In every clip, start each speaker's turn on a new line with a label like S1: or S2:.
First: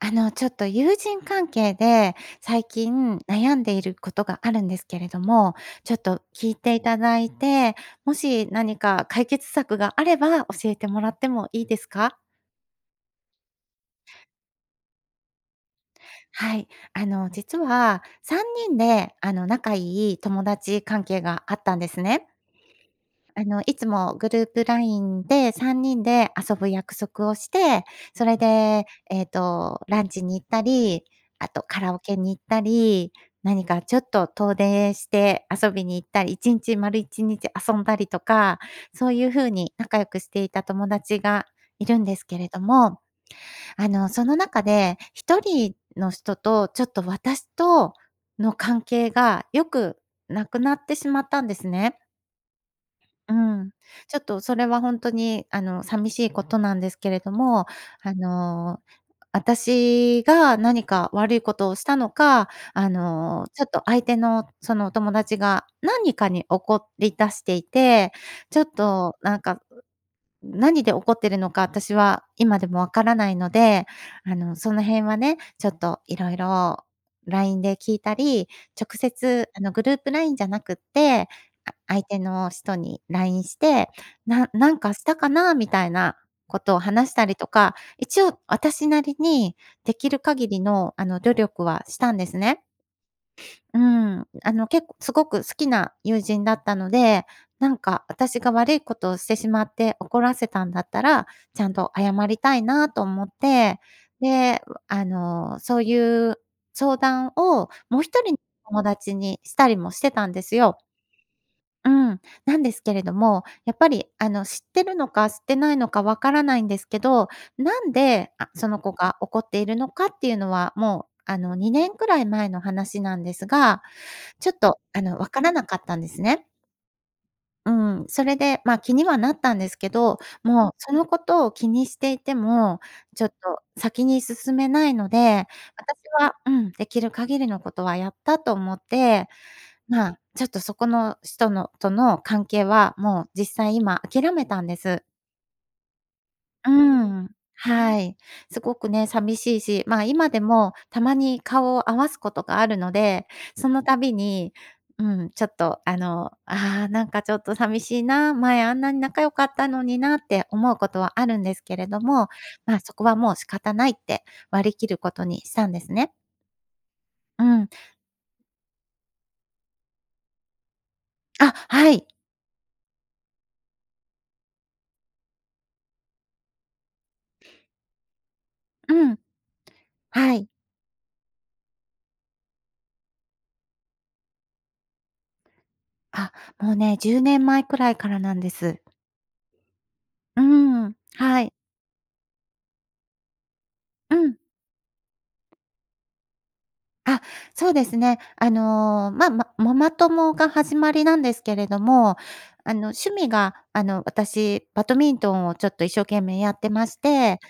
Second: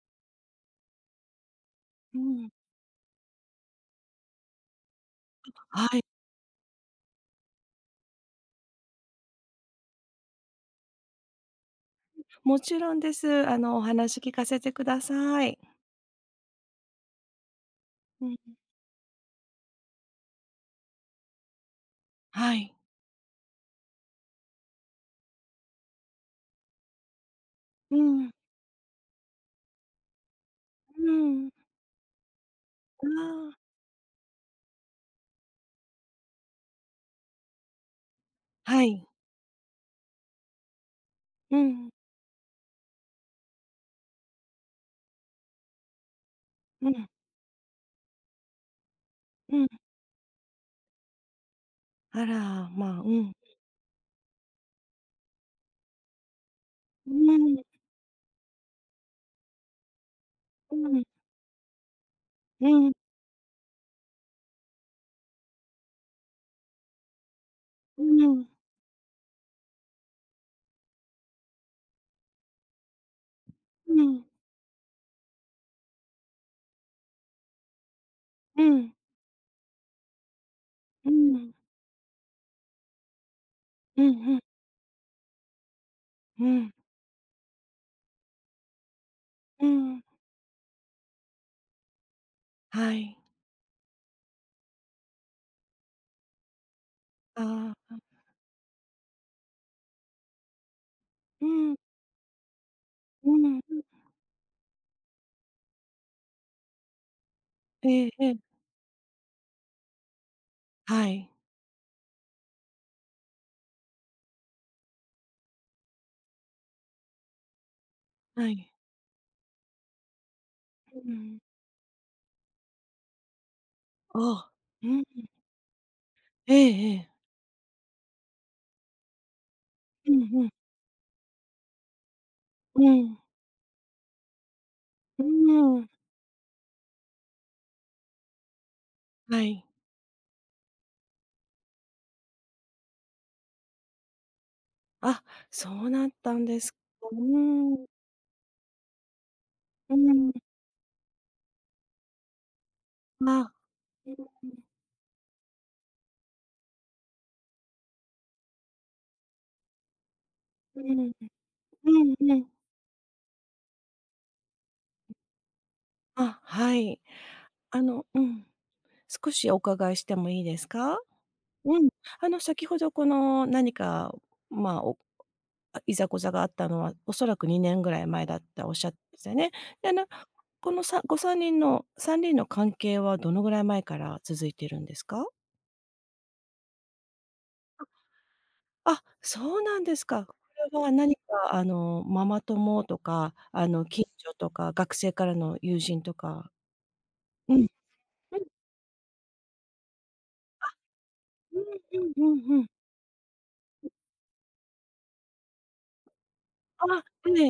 S1: あの、ちょっと友人関係で
S2: うん。
S1: 最近悩んでいることがあるんですけれども、
S2: は
S1: ちょっ
S2: い。
S1: と聞いていただいて、もし何か解決策があれば教えてもらってもいいですか？
S2: うん、もちろんです。あのお話聞かせてください。
S1: はい。あの実は、
S2: うん。
S1: 3人で、あの仲いい友達関係があったんですね。
S2: はい。
S1: あの、いつもグループラインで3人で遊ぶ約束をして、
S2: う
S1: そ
S2: ん。
S1: れで、ええと、ランチに行った
S2: う
S1: り、
S2: ー
S1: あ
S2: ん。
S1: とカラオケに行った
S2: あ
S1: り、
S2: あ。
S1: 何かちょっと遠出して遊びに行ったり、1日、丸1日遊んだりとか、
S2: はい。
S1: そういうふうに仲良くしていた友達が
S2: う
S1: い
S2: ん。
S1: るんですけれども、あのその中で、1人の人とちょっ
S2: う
S1: と
S2: ん。
S1: 私との関係が
S2: う
S1: 良
S2: ん。
S1: くなくなってしまったんですね。
S2: あら、ま、う
S1: う
S2: ん。
S1: ん、ちょっとそれは本当にあの寂しいことなんです
S2: う
S1: けれど
S2: ーん。
S1: も、あの、あたしが
S2: う
S1: 何
S2: ん。
S1: か悪いことをしたのか、
S2: う
S1: あ
S2: ん。
S1: の、ちょっと相手のそのお友達が何かに怒り出してい
S2: う
S1: て、
S2: ん。
S1: ちょっとなんか、う、何で怒っているのか私は今でもわからないので、
S2: うん。
S1: あのその辺はね、ちょっといろいろラインで聞いたり、
S2: うん。
S1: 直接あのグループラインじゃなくっ
S2: う
S1: て、
S2: ん。
S1: あ相手の人にラインして、
S2: うんうん。
S1: ななんかしたかなみたいな
S2: う
S1: こ
S2: ん。
S1: とを話したりとか、一応私なりに
S2: う
S1: で
S2: ん。
S1: きる限りの、あの努力はしたんですね。
S2: はい。
S1: うん、あの結構、すごく好きな友人だったので、
S2: あ
S1: なん
S2: あ、ん。
S1: かあたしが悪いことをしてしまって怒らせたんだったら、
S2: う
S1: ちゃん
S2: ん。
S1: と謝りたいなと思っ
S2: うん、う。
S1: て、で、あの、そういう相談を
S2: え
S1: もう
S2: え
S1: ひと
S2: え
S1: り
S2: え。
S1: の友達にしたりもしてたんですよ。
S2: はい。
S1: うん、なんですけれども、やっぱりあの知ってるのか知ってないのかわからないんですけど、なんで、
S2: は
S1: あ、
S2: い。
S1: その子が怒っているのかっていうのは、
S2: う
S1: もうあ
S2: ん。
S1: の2年くらい前の話なんですが、ち
S2: あ
S1: ょ
S2: あ、
S1: っと
S2: う
S1: あの
S2: ん。
S1: わからなかったんですね。
S2: ええええ。
S1: うん、それで、ま、気にはなったんですけ
S2: う
S1: ど、
S2: んうん。
S1: もうそのことを気にしていても、
S2: うん。
S1: ちょっと先に進めないの
S2: う
S1: で、
S2: ーん。
S1: 私はうん、できる限りのことはやったと思って、
S2: はい。
S1: ま、ちょっとそこの人のとの関係はもう実際今諦めたんです。
S2: あ、そうなったんで
S1: う
S2: す、う
S1: ん、
S2: ーん。
S1: はい。すごくね、寂しいし、
S2: う
S1: ま、今
S2: ん。
S1: でもたまに顔を合わすことがあるので、
S2: まあ
S1: そのた
S2: う
S1: び
S2: ん-う
S1: に、
S2: ん。
S1: うん、ちょっと、あの、ああなんかちょっと寂しいな、前あんなに仲良かったのになって思う
S2: う
S1: こ
S2: ん、
S1: とはあ
S2: う
S1: るんですけれども、
S2: んうん。
S1: ま、そこはもう仕方ないって割り切ることにしたんですね。
S2: あ、はい。
S1: うん。
S2: あの、うん。少しお伺いしてもいいですか？
S1: あ、
S2: うん。
S1: はい。
S2: あの、先ほどこの何か、ま、おあ、いざこざがあったのは、おそらく2年ぐらい前だったおっしゃっ
S1: うん。
S2: せね。でな、
S1: はい。
S2: このさご3人の3人の関係はどのぐらい前から続いてるんですか？
S1: あ、もうね10年前くらいからなんです。
S2: あ、そうなんですか。
S1: う
S2: それは
S1: ん、
S2: 何か、
S1: はい。
S2: あの、ママ友とか、あの、近
S1: う
S2: 所
S1: ん。
S2: とか学生からの友人とか。
S1: あ、
S2: うん、
S1: そうですね。
S2: うん。
S1: あのま、ま、ママ友が
S2: あ、
S1: 始まりなんですけ
S2: う
S1: れど
S2: んうん
S1: も、
S2: うんうん。
S1: あの、趣味が、あの、私バドミントンをちょっと一生懸命やってまし
S2: あ、え
S1: て。
S2: え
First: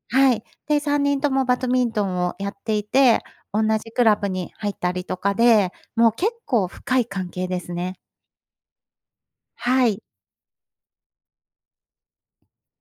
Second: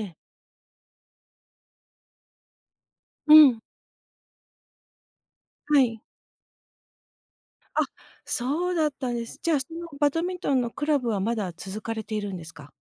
S2: ええ。
S1: はい。で、3人ともバドミントンをやっていて、
S2: うん。
S1: おんなじクラブに入ったりとかで、
S2: はい。
S1: もう結構深い関係です
S2: あ。
S1: ね。
S2: そうだったんです。じゃあその
S1: はい。
S2: バドミントンのクラブはまだ続かれているんですか？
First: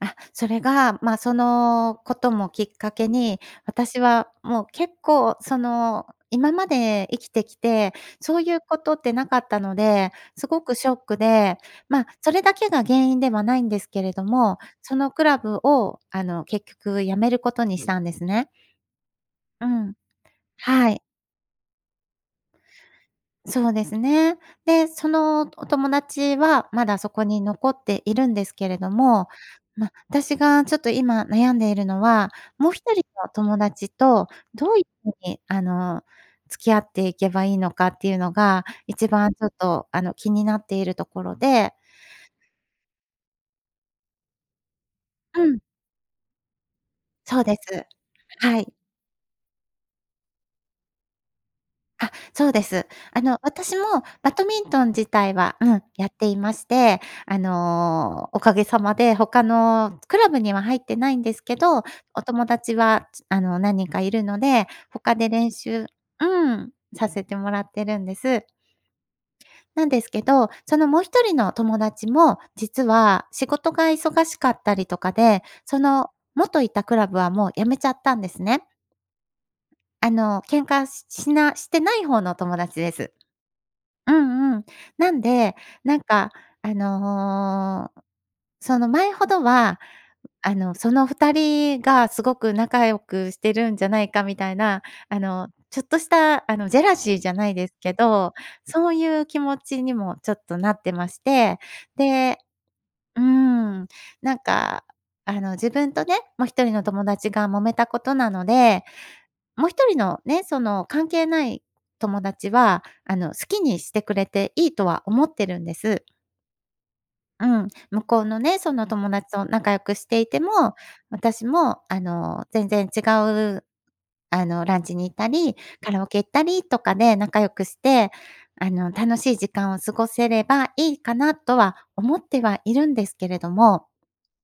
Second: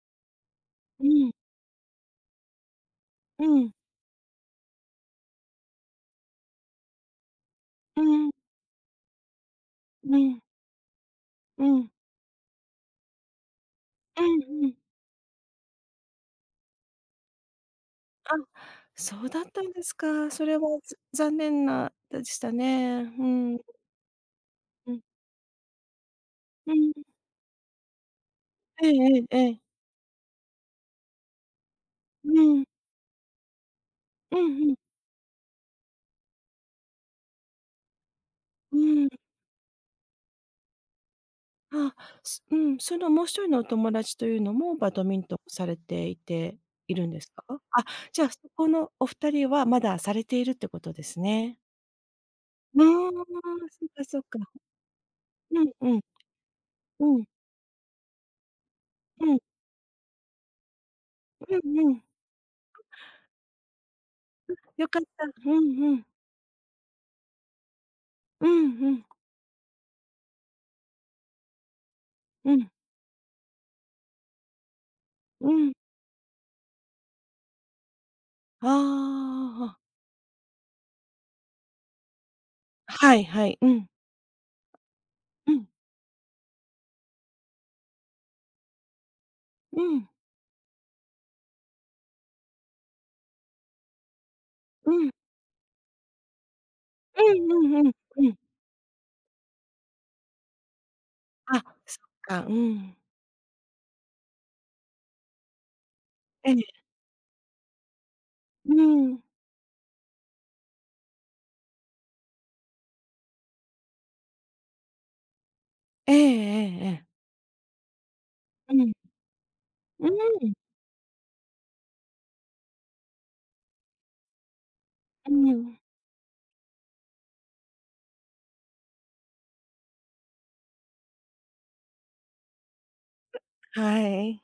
S1: あ、それが、
S2: う
S1: ま、
S2: ん。
S1: そのこともきっかけに、
S2: うん。
S1: 私はもう結構その今まで生きてきて、
S2: うん。
S1: そういうことってなかったので、
S2: うん。
S1: すごくショックで、
S2: うん。
S1: ま、それだけが原因ではないんですけれ
S2: う
S1: ど
S2: ん
S1: も、
S2: うん。
S1: そのクラブをあの結局辞めることにしたんです
S2: あ、
S1: ね。
S2: そうだった
S1: う
S2: んで
S1: ん、
S2: すか。それは
S1: はい。
S2: ざ残念なでしたね。うん。
S1: そうですね。で、
S2: うん。
S1: そのお友達は
S2: う
S1: ま
S2: ん。
S1: だそこに残っているんですけれど
S2: え
S1: も、
S2: ええ。
S1: ま、私がちょっと今悩んでいるのは、
S2: うん。
S1: もう1人の友達と
S2: うん
S1: ど
S2: う
S1: う
S2: ん。
S1: ういうふうにあの付き合っていけばいいのかっていうのが
S2: う
S1: い
S2: ん。
S1: ちばんちょっと、あの、気になっているところで。
S2: あ、すうん、そのもう1人のお友達というのもバドミントン
S1: うん。
S2: されていているんです
S1: そ
S2: か？
S1: うで
S2: あ、
S1: す。
S2: じゃあそ
S1: は
S2: こ
S1: い。
S2: のお2人はまだされているってことですね。
S1: あ、そうで
S2: あ
S1: す。あの、
S2: あ、
S1: 私も
S2: そっかそっ
S1: バド
S2: か。
S1: ミントン自体は、
S2: う
S1: う
S2: ん
S1: ん、
S2: うん。
S1: やっていまして。
S2: うん。
S1: あの、おかげさまで
S2: うん。
S1: 他のクラブには入ってないんです
S2: う
S1: け
S2: ん
S1: ど、
S2: うん。
S1: お友達はちあの、何人かいるの
S2: うん、
S1: で、
S2: 良かっ
S1: 他
S2: た。
S1: で
S2: う
S1: 練
S2: ん
S1: 習
S2: うん。
S1: うん、させてもらってるんです。
S2: うんうん。
S1: なんですけど、そのもう1人の友達も
S2: うん。
S1: 実は仕事が忙しかったりとかで、
S2: うん。
S1: その元いたクラブはもう辞めちゃったんですね。
S2: ああ、ああああ。
S1: あの、喧嘩ししなしてない方の友達です。
S2: はいはい。うん。
S1: うんうん。なん
S2: う
S1: で、
S2: ん。
S1: なんかあの、その前ほどは
S2: うん。
S1: あの、その2人がすごく仲良くしてるんじゃないかみたいな、
S2: うん。
S1: あの、ちょっとしたあの、ジェラシー
S2: う
S1: じゃな
S2: ん
S1: い
S2: う
S1: で
S2: ん
S1: す
S2: うん。
S1: け
S2: う
S1: ど、
S2: ん。
S1: そういう気持ちにもちょっとなってまして。
S2: あ、そっ
S1: で
S2: か。うん。
S1: うーん、なんかあの自分とね、もう
S2: え
S1: ひと
S2: え。
S1: りの友達が揉めたことなの
S2: うー
S1: で、
S2: ん。
S1: もう1人のね、その関係ない友達はあの、好きにしてくれていいとは思ってるんです。
S2: ええええええ。
S1: うん、向こうのね、そ
S2: う
S1: の
S2: ん。
S1: 友達と仲良くし
S2: うー
S1: ていて
S2: ん。
S1: も、私も、あの、全然違う、あの、ランチに行った
S2: う
S1: り、
S2: ん。
S1: カラオケ行ったりとかで仲良くして、あの、楽しい時間を過ごせればいいかなとは思ってはいるんですけれども
S2: はい。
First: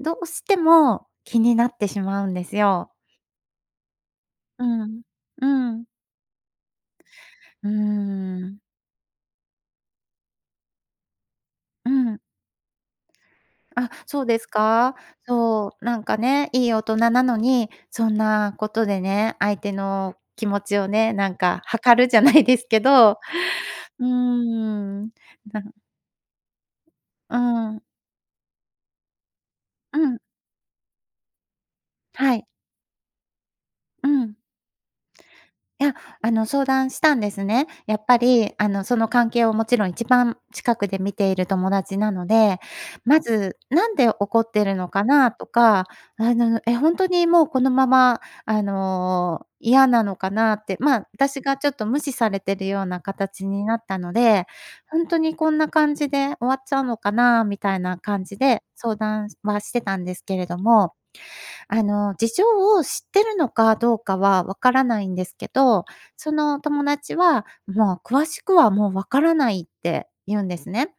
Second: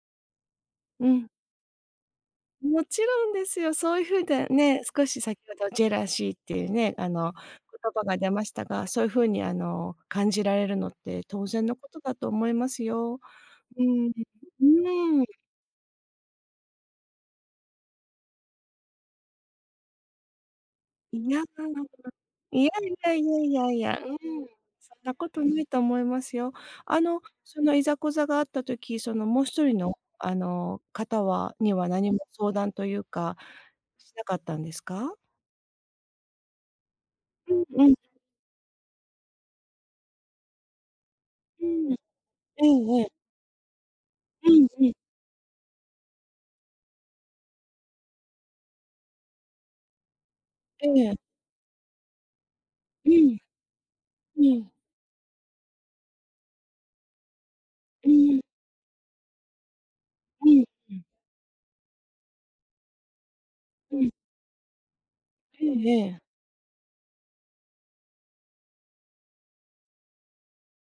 S1: どうして
S2: う
S1: も
S2: ん。
S1: 気になってしまうんです
S2: も
S1: よ。
S2: ちろんですよ。そういう風だ
S1: う
S2: ね、
S1: ん。
S2: 少し先ほど
S1: う
S2: ジ
S1: ん。
S2: ェラシーっていうね、あの、
S1: うー
S2: 言葉が出まし
S1: ん。
S2: たが、そういう風にあの、感じられるのって当然のこ
S1: う
S2: とだ
S1: ん。
S2: と思いますよ。う
S1: あ、
S2: ん。う
S1: そうですか？
S2: ーん。
S1: そうなんかね、いい大人なのにそんなことでね、相手の気持ちをね、
S2: い
S1: なん
S2: や、
S1: か
S2: かなく、
S1: 測るじゃないで
S2: い
S1: す
S2: や
S1: け
S2: いや
S1: ど、
S2: いやいやいや、
S1: う
S2: う
S1: ー
S2: ーん、そん
S1: ん。
S2: なこと
S1: な
S2: ない
S1: ん
S2: と思いますよ。あの、
S1: うー
S2: その
S1: ん。
S2: いざこざがあった時、そのもう一人の、
S1: うん。
S2: あの、方はには何も
S1: はい。
S2: 相談というか
S1: う
S2: しな
S1: ん。
S2: かったんですか？
S1: いや、あの相談したんです
S2: う
S1: ね。
S2: んうん。
S1: やっぱり、あのその関係をもちろん一番近くで見ている
S2: う
S1: 友
S2: ーん、え
S1: 達なので、
S2: えええ。
S1: 「まず何で怒っ
S2: う
S1: てい
S2: ん、
S1: る
S2: う
S1: の
S2: ん。
S1: かな？」とか、「あの、え、ほんとにもうこのまま、あの、嫌なのかな？」って、まあ、
S2: ええ。
S1: 私がちょっと無視されてるような
S2: うん。
S1: 形になったので、
S2: うん。
S1: 「ほんとにこんな感じで終わっちゃうのかな？」みたいな
S2: う
S1: 感じ
S2: ん。
S1: で相談はしてたんですけれ
S2: う
S1: ど
S2: ん。
S1: も。
S2: うん。
S1: あの、事情を知ってるのかど
S2: う
S1: う
S2: ん。
S1: かは分からないんですけ
S2: え
S1: ど、
S2: えええ。
S1: その友達は「もう詳しくはもう分からない」って言うんですね。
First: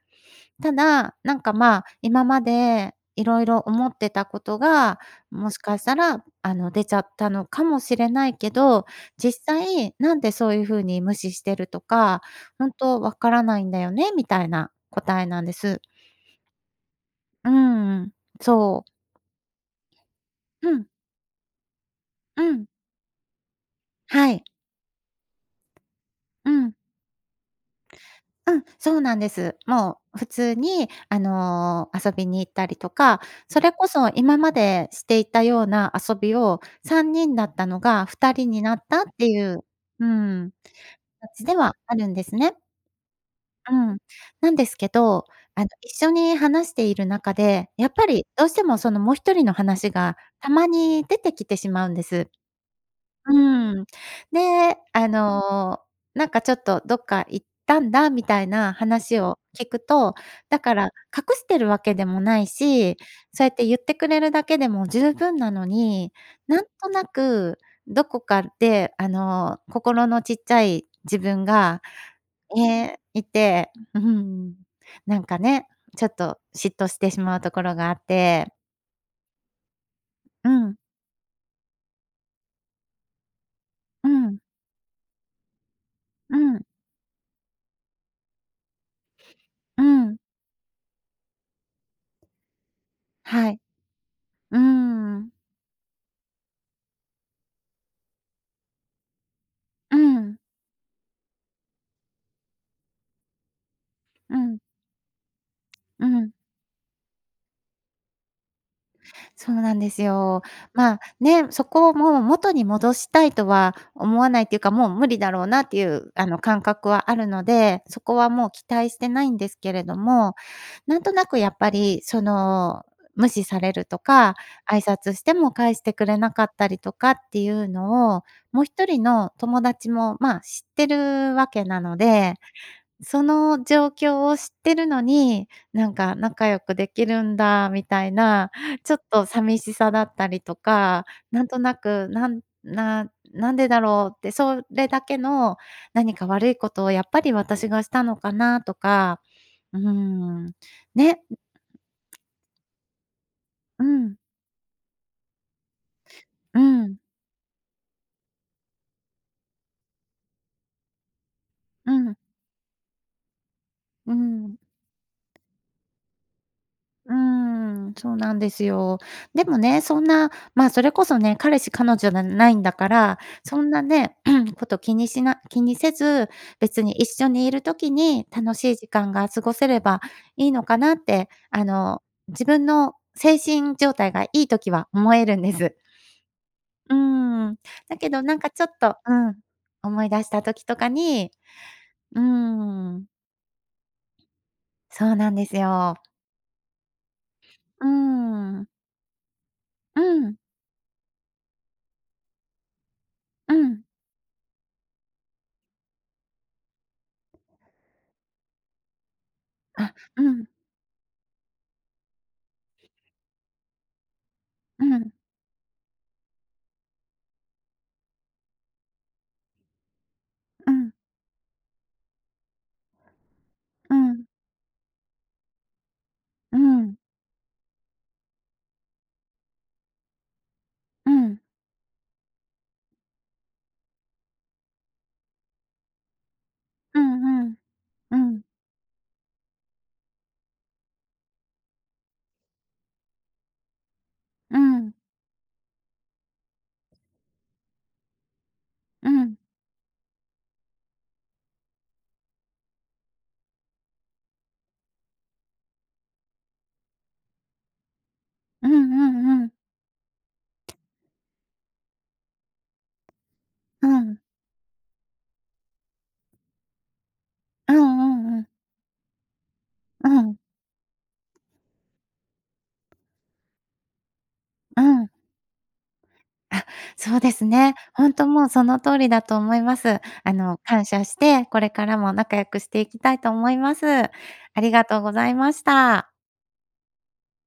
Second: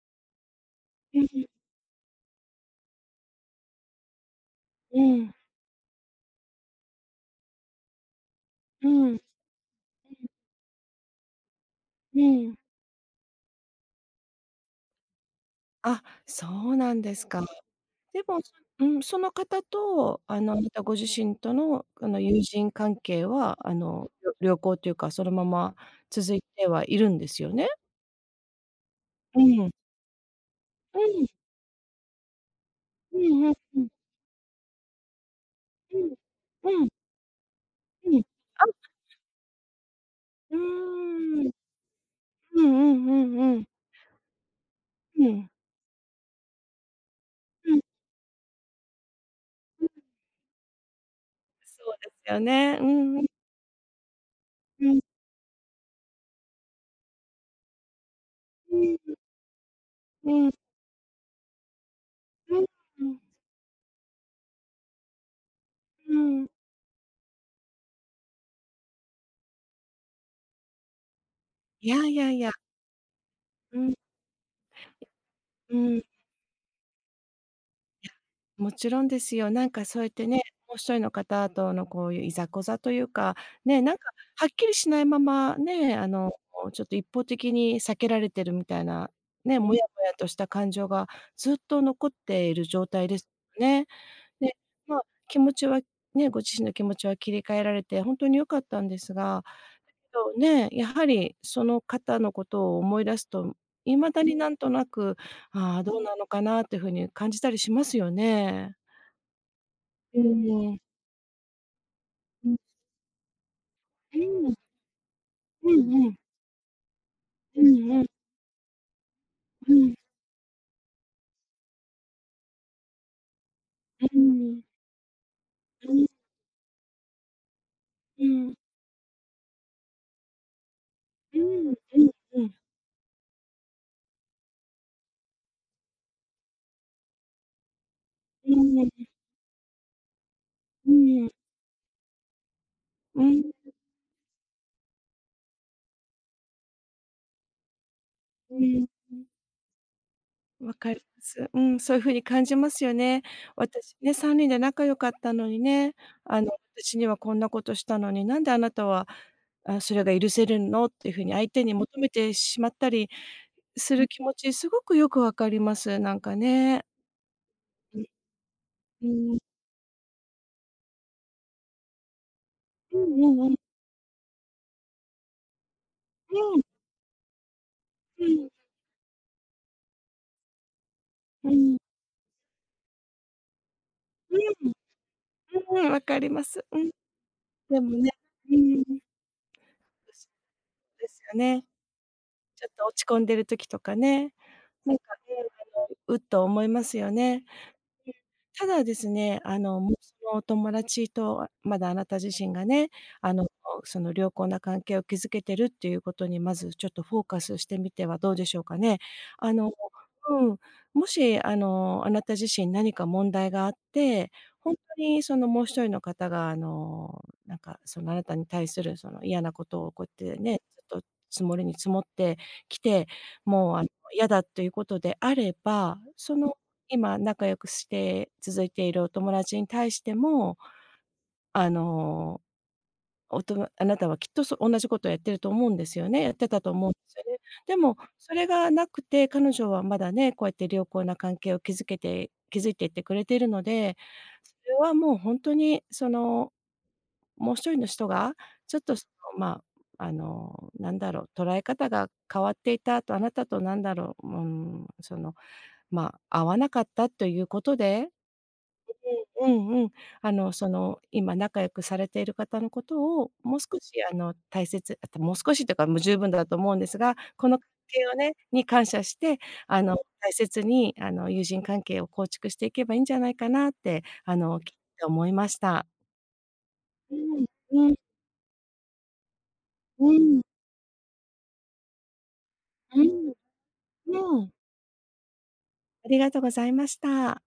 S1: ただ
S2: う
S1: なん
S2: ん。
S1: かまあ、今まで色々、思ってたことが
S2: うん。
S1: もしかしたら、あの、出ちゃったのかもしれないけど、
S2: うん。うん。
S1: 実際なんでそういう風に無視してると
S2: う
S1: か、
S2: ん。
S1: 「ほんとわからないんだよね」、みたいな答えなんです。
S2: あ、そうなんですか。
S1: うーん、
S2: でも、
S1: そう。
S2: うん、その方と、あの、あな
S1: う
S2: た
S1: ん。
S2: ご自身との、あの、友
S1: うん。
S2: 人関係は、あの、
S1: はい。
S2: りょ良好というか、そのまま続い
S1: う
S2: て
S1: ん。
S2: はいるんですよね？
S1: うん、そうなんで
S2: う
S1: す。
S2: ん。
S1: もう普通に、
S2: う
S1: あ
S2: ん。
S1: の、遊びに行ったりと
S2: う
S1: か、
S2: んうん
S1: それ
S2: う
S1: こ
S2: ん。
S1: そ今までしていたような
S2: う
S1: 遊
S2: ん。
S1: びを
S2: うん。
S1: 3人だったのが
S2: う
S1: ふ
S2: ん、
S1: たりに
S2: あ。
S1: なったっていう、うん、
S2: うー
S1: 感じ
S2: ん。
S1: ではあるんですね。
S2: うんうんうんうん。
S1: うん、なんですけ
S2: う
S1: ど、
S2: ん。
S1: あの、一緒に話している中で、
S2: うん。
S1: やっぱりどうしてもそのもう一人の
S2: うん。
S1: 話がたまに出てきてしまう
S2: そ
S1: ん
S2: う
S1: で
S2: で
S1: す。
S2: すよね。うんうん。
S1: うーん。で、
S2: うん。
S1: あのなんかちょっとどっか行ったんだみたいな
S2: うん。
S1: 話を聞くと、
S2: うん。
S1: だから隠してるわけでもない
S2: うん。
S1: し、
S2: うん。
S1: そうやって言ってくれるだけでも十分なのに、
S2: うん。
S1: なんとなくどこかで、あの、心のちっちゃい自分が、
S2: いやいやいや。
S1: ね、いて
S2: うん。
S1: うん、なんかね、
S2: うん。
S1: ちょっと嫉妬してしまうところがあっ
S2: [unintelligible]
S1: て。
S2: もちろんですよ。なんかそうやってね、
S1: う
S2: も
S1: ん。
S2: う一人の方とのこういう、いざこざというか、ね、なん
S1: う
S2: か、
S1: ん。
S2: はっきりしないまま、ね、あの、
S1: うん。
S2: ちょっと一方的に避けられてるみたいな、ね、もや
S1: う
S2: もや
S1: ん。
S2: とした感情がずっと残っている状態です
S1: はい。
S2: ね。で、
S1: うー
S2: まあ、
S1: ん。
S2: 気持ちはねご自身の気持ちは切り替えられて、本当に良かったんですが、
S1: う
S2: そ
S1: ん。
S2: うね、やはりその方のことを思い出すと、未だに
S1: う
S2: 何
S1: ん。
S2: となく、「ああ、どう
S1: う
S2: なの
S1: ん。
S2: かな？」っていう風に感じたりしますよね。
S1: そうなんです
S2: う
S1: よ。
S2: わ。
S1: まあね、そこをもう
S2: う
S1: 元
S2: ん。
S1: に戻したいとは
S2: う
S1: 思わないっ
S2: ーん。
S1: ていうかもう無理だろうなっ
S2: う
S1: てい
S2: んう
S1: う、
S2: ん。
S1: あの、感覚はあるの
S2: うん
S1: で、そ
S2: うん。
S1: こはもう期待してないんですけ
S2: う
S1: れ
S2: ん。
S1: ども、なんとなくやっぱり、その無視されると
S2: うー
S1: か
S2: ん。
S1: 挨拶しても返し
S2: う
S1: てく
S2: ん。
S1: れなかったりとかっていうのを、
S2: うん。
S1: もう一人の友達も、まあ、知ってる
S2: う
S1: わけ
S2: ん
S1: なの
S2: うん
S1: で、
S2: うん。
S1: その状況を知ってるのになんか仲良くできるんだみたいな、
S2: うー
S1: ちょっ
S2: ん。
S1: と寂しさだったりと
S2: う
S1: か、
S2: ーん。
S1: なんとなく、なんな
S2: う
S1: な
S2: ん。
S1: んでだろうってそれだけの何か悪いことをやっぱり私がしたのか
S2: う
S1: なと
S2: ん。う
S1: か、
S2: ん。
S1: うーん、
S2: 分かりま
S1: ね。
S2: す。うん、そういう風に感じますよね。
S1: う
S2: 「私ね、
S1: ん。
S2: 3人で仲良かったのにねあの、
S1: うん。
S2: 私にはこんなことしたのに、なんであなたは、あ、それが許せるの？」っていう風に相手に
S1: う
S2: 求め
S1: ん。
S2: てしまったりする
S1: う
S2: 気持ち
S1: ん。
S2: すごくよく分かります。なんかね。
S1: うーん、
S2: うん。
S1: そうなんですよ。
S2: うーん。
S1: でもね、そんな、まあ、それこそね、彼氏彼女じゃないんだか
S2: う
S1: ら、
S2: んうんうん。
S1: そんなね こと気にしな気にせず、
S2: うん。
S1: 別に一緒にいる時
S2: う
S1: に
S2: ん。
S1: 楽しい時間が過ごせればいいのかなって、
S2: う
S1: あ
S2: ん。
S1: の、自分の精神状態がい
S2: う
S1: い
S2: ん。
S1: 時は思えるんです。
S2: うーん、分かります。うん。
S1: うーん、
S2: でも
S1: だけ
S2: ね、
S1: どなんか
S2: う
S1: ちょっ
S2: ー
S1: と
S2: ん。
S1: うん、思い出した時とか
S2: そうです
S1: に。
S2: よね。
S1: うー
S2: ちょっと落
S1: ん。
S2: ち込んでる時とかね、なんか
S1: そうな
S2: ね、
S1: んです
S2: あの、
S1: よ。
S2: うっと思いますよね。
S1: うー
S2: た
S1: ん。
S2: だですね、あの、もう
S1: う
S2: そ
S1: ん。
S2: のお友達とはまだあなた自身がね、あのそ
S1: うん。
S2: のその、良好な関係を築けてるっていうことにまずちょっとフォーカスしてみてはどうでしょうかね。あの、
S1: あ、う
S2: う
S1: ん。
S2: ん、もしあの、あなた自身何か問題があって、ほんと
S1: うん。
S2: にそのもう一人の方があの、なんかそのあなたに対するその嫌なことをこってね、
S1: う
S2: ず
S1: ん。
S2: っと積もりに積もってきて、もうあの
S1: うん。
S2: 嫌だということであれば、その
S1: うん。
S2: 今仲良くして続いているお友達に対しても、
S1: うん。
S2: あの、おとなあなたはきっとそ同じことをやってると思うんですよねやってたと思うんで
S1: う
S2: すよね。
S1: んうん。
S2: でも、
S1: う
S2: そ
S1: ん。
S2: れがなくて、彼女はまだね、こうやって良好な関係を築けて築いていってくれているので、
S1: う
S2: それは
S1: ん。
S2: もうほんとにその、もう一人の人が、ちょっとそ
S1: うん。
S2: の、まあ、あのなんだろう、捉え方が変わっていたとあなたと何だろう、うーん、その、まあ、合わなかったということで、
S1: うんうんう
S2: う
S1: ん。
S2: んうんうん。あの、その、今仲良くされている方のことを、もう少
S1: う
S2: しあ
S1: ん。
S2: の、大切あともう少しというかもう十分だと思うんですが、この関
S1: うん
S2: 係を
S1: う
S2: ね
S1: んうん。
S2: に感謝して、あの、
S1: う
S2: 大
S1: ん。
S2: 切にあの友人関係を構築していけばいいんじゃないかなって、あのきっ
S1: う
S2: て
S1: ん。
S2: 思いました。
S1: あ、
S2: う
S1: そうで
S2: ん、
S1: すね。
S2: うん。
S1: ほんともうその通りだと思います。
S2: う
S1: あ
S2: ん。
S1: の、感謝してこれからも仲良くしていき
S2: う
S1: たいと
S2: ん、
S1: 思います。あ
S2: うん。
S1: りがとうございました。
S2: ありがとございました。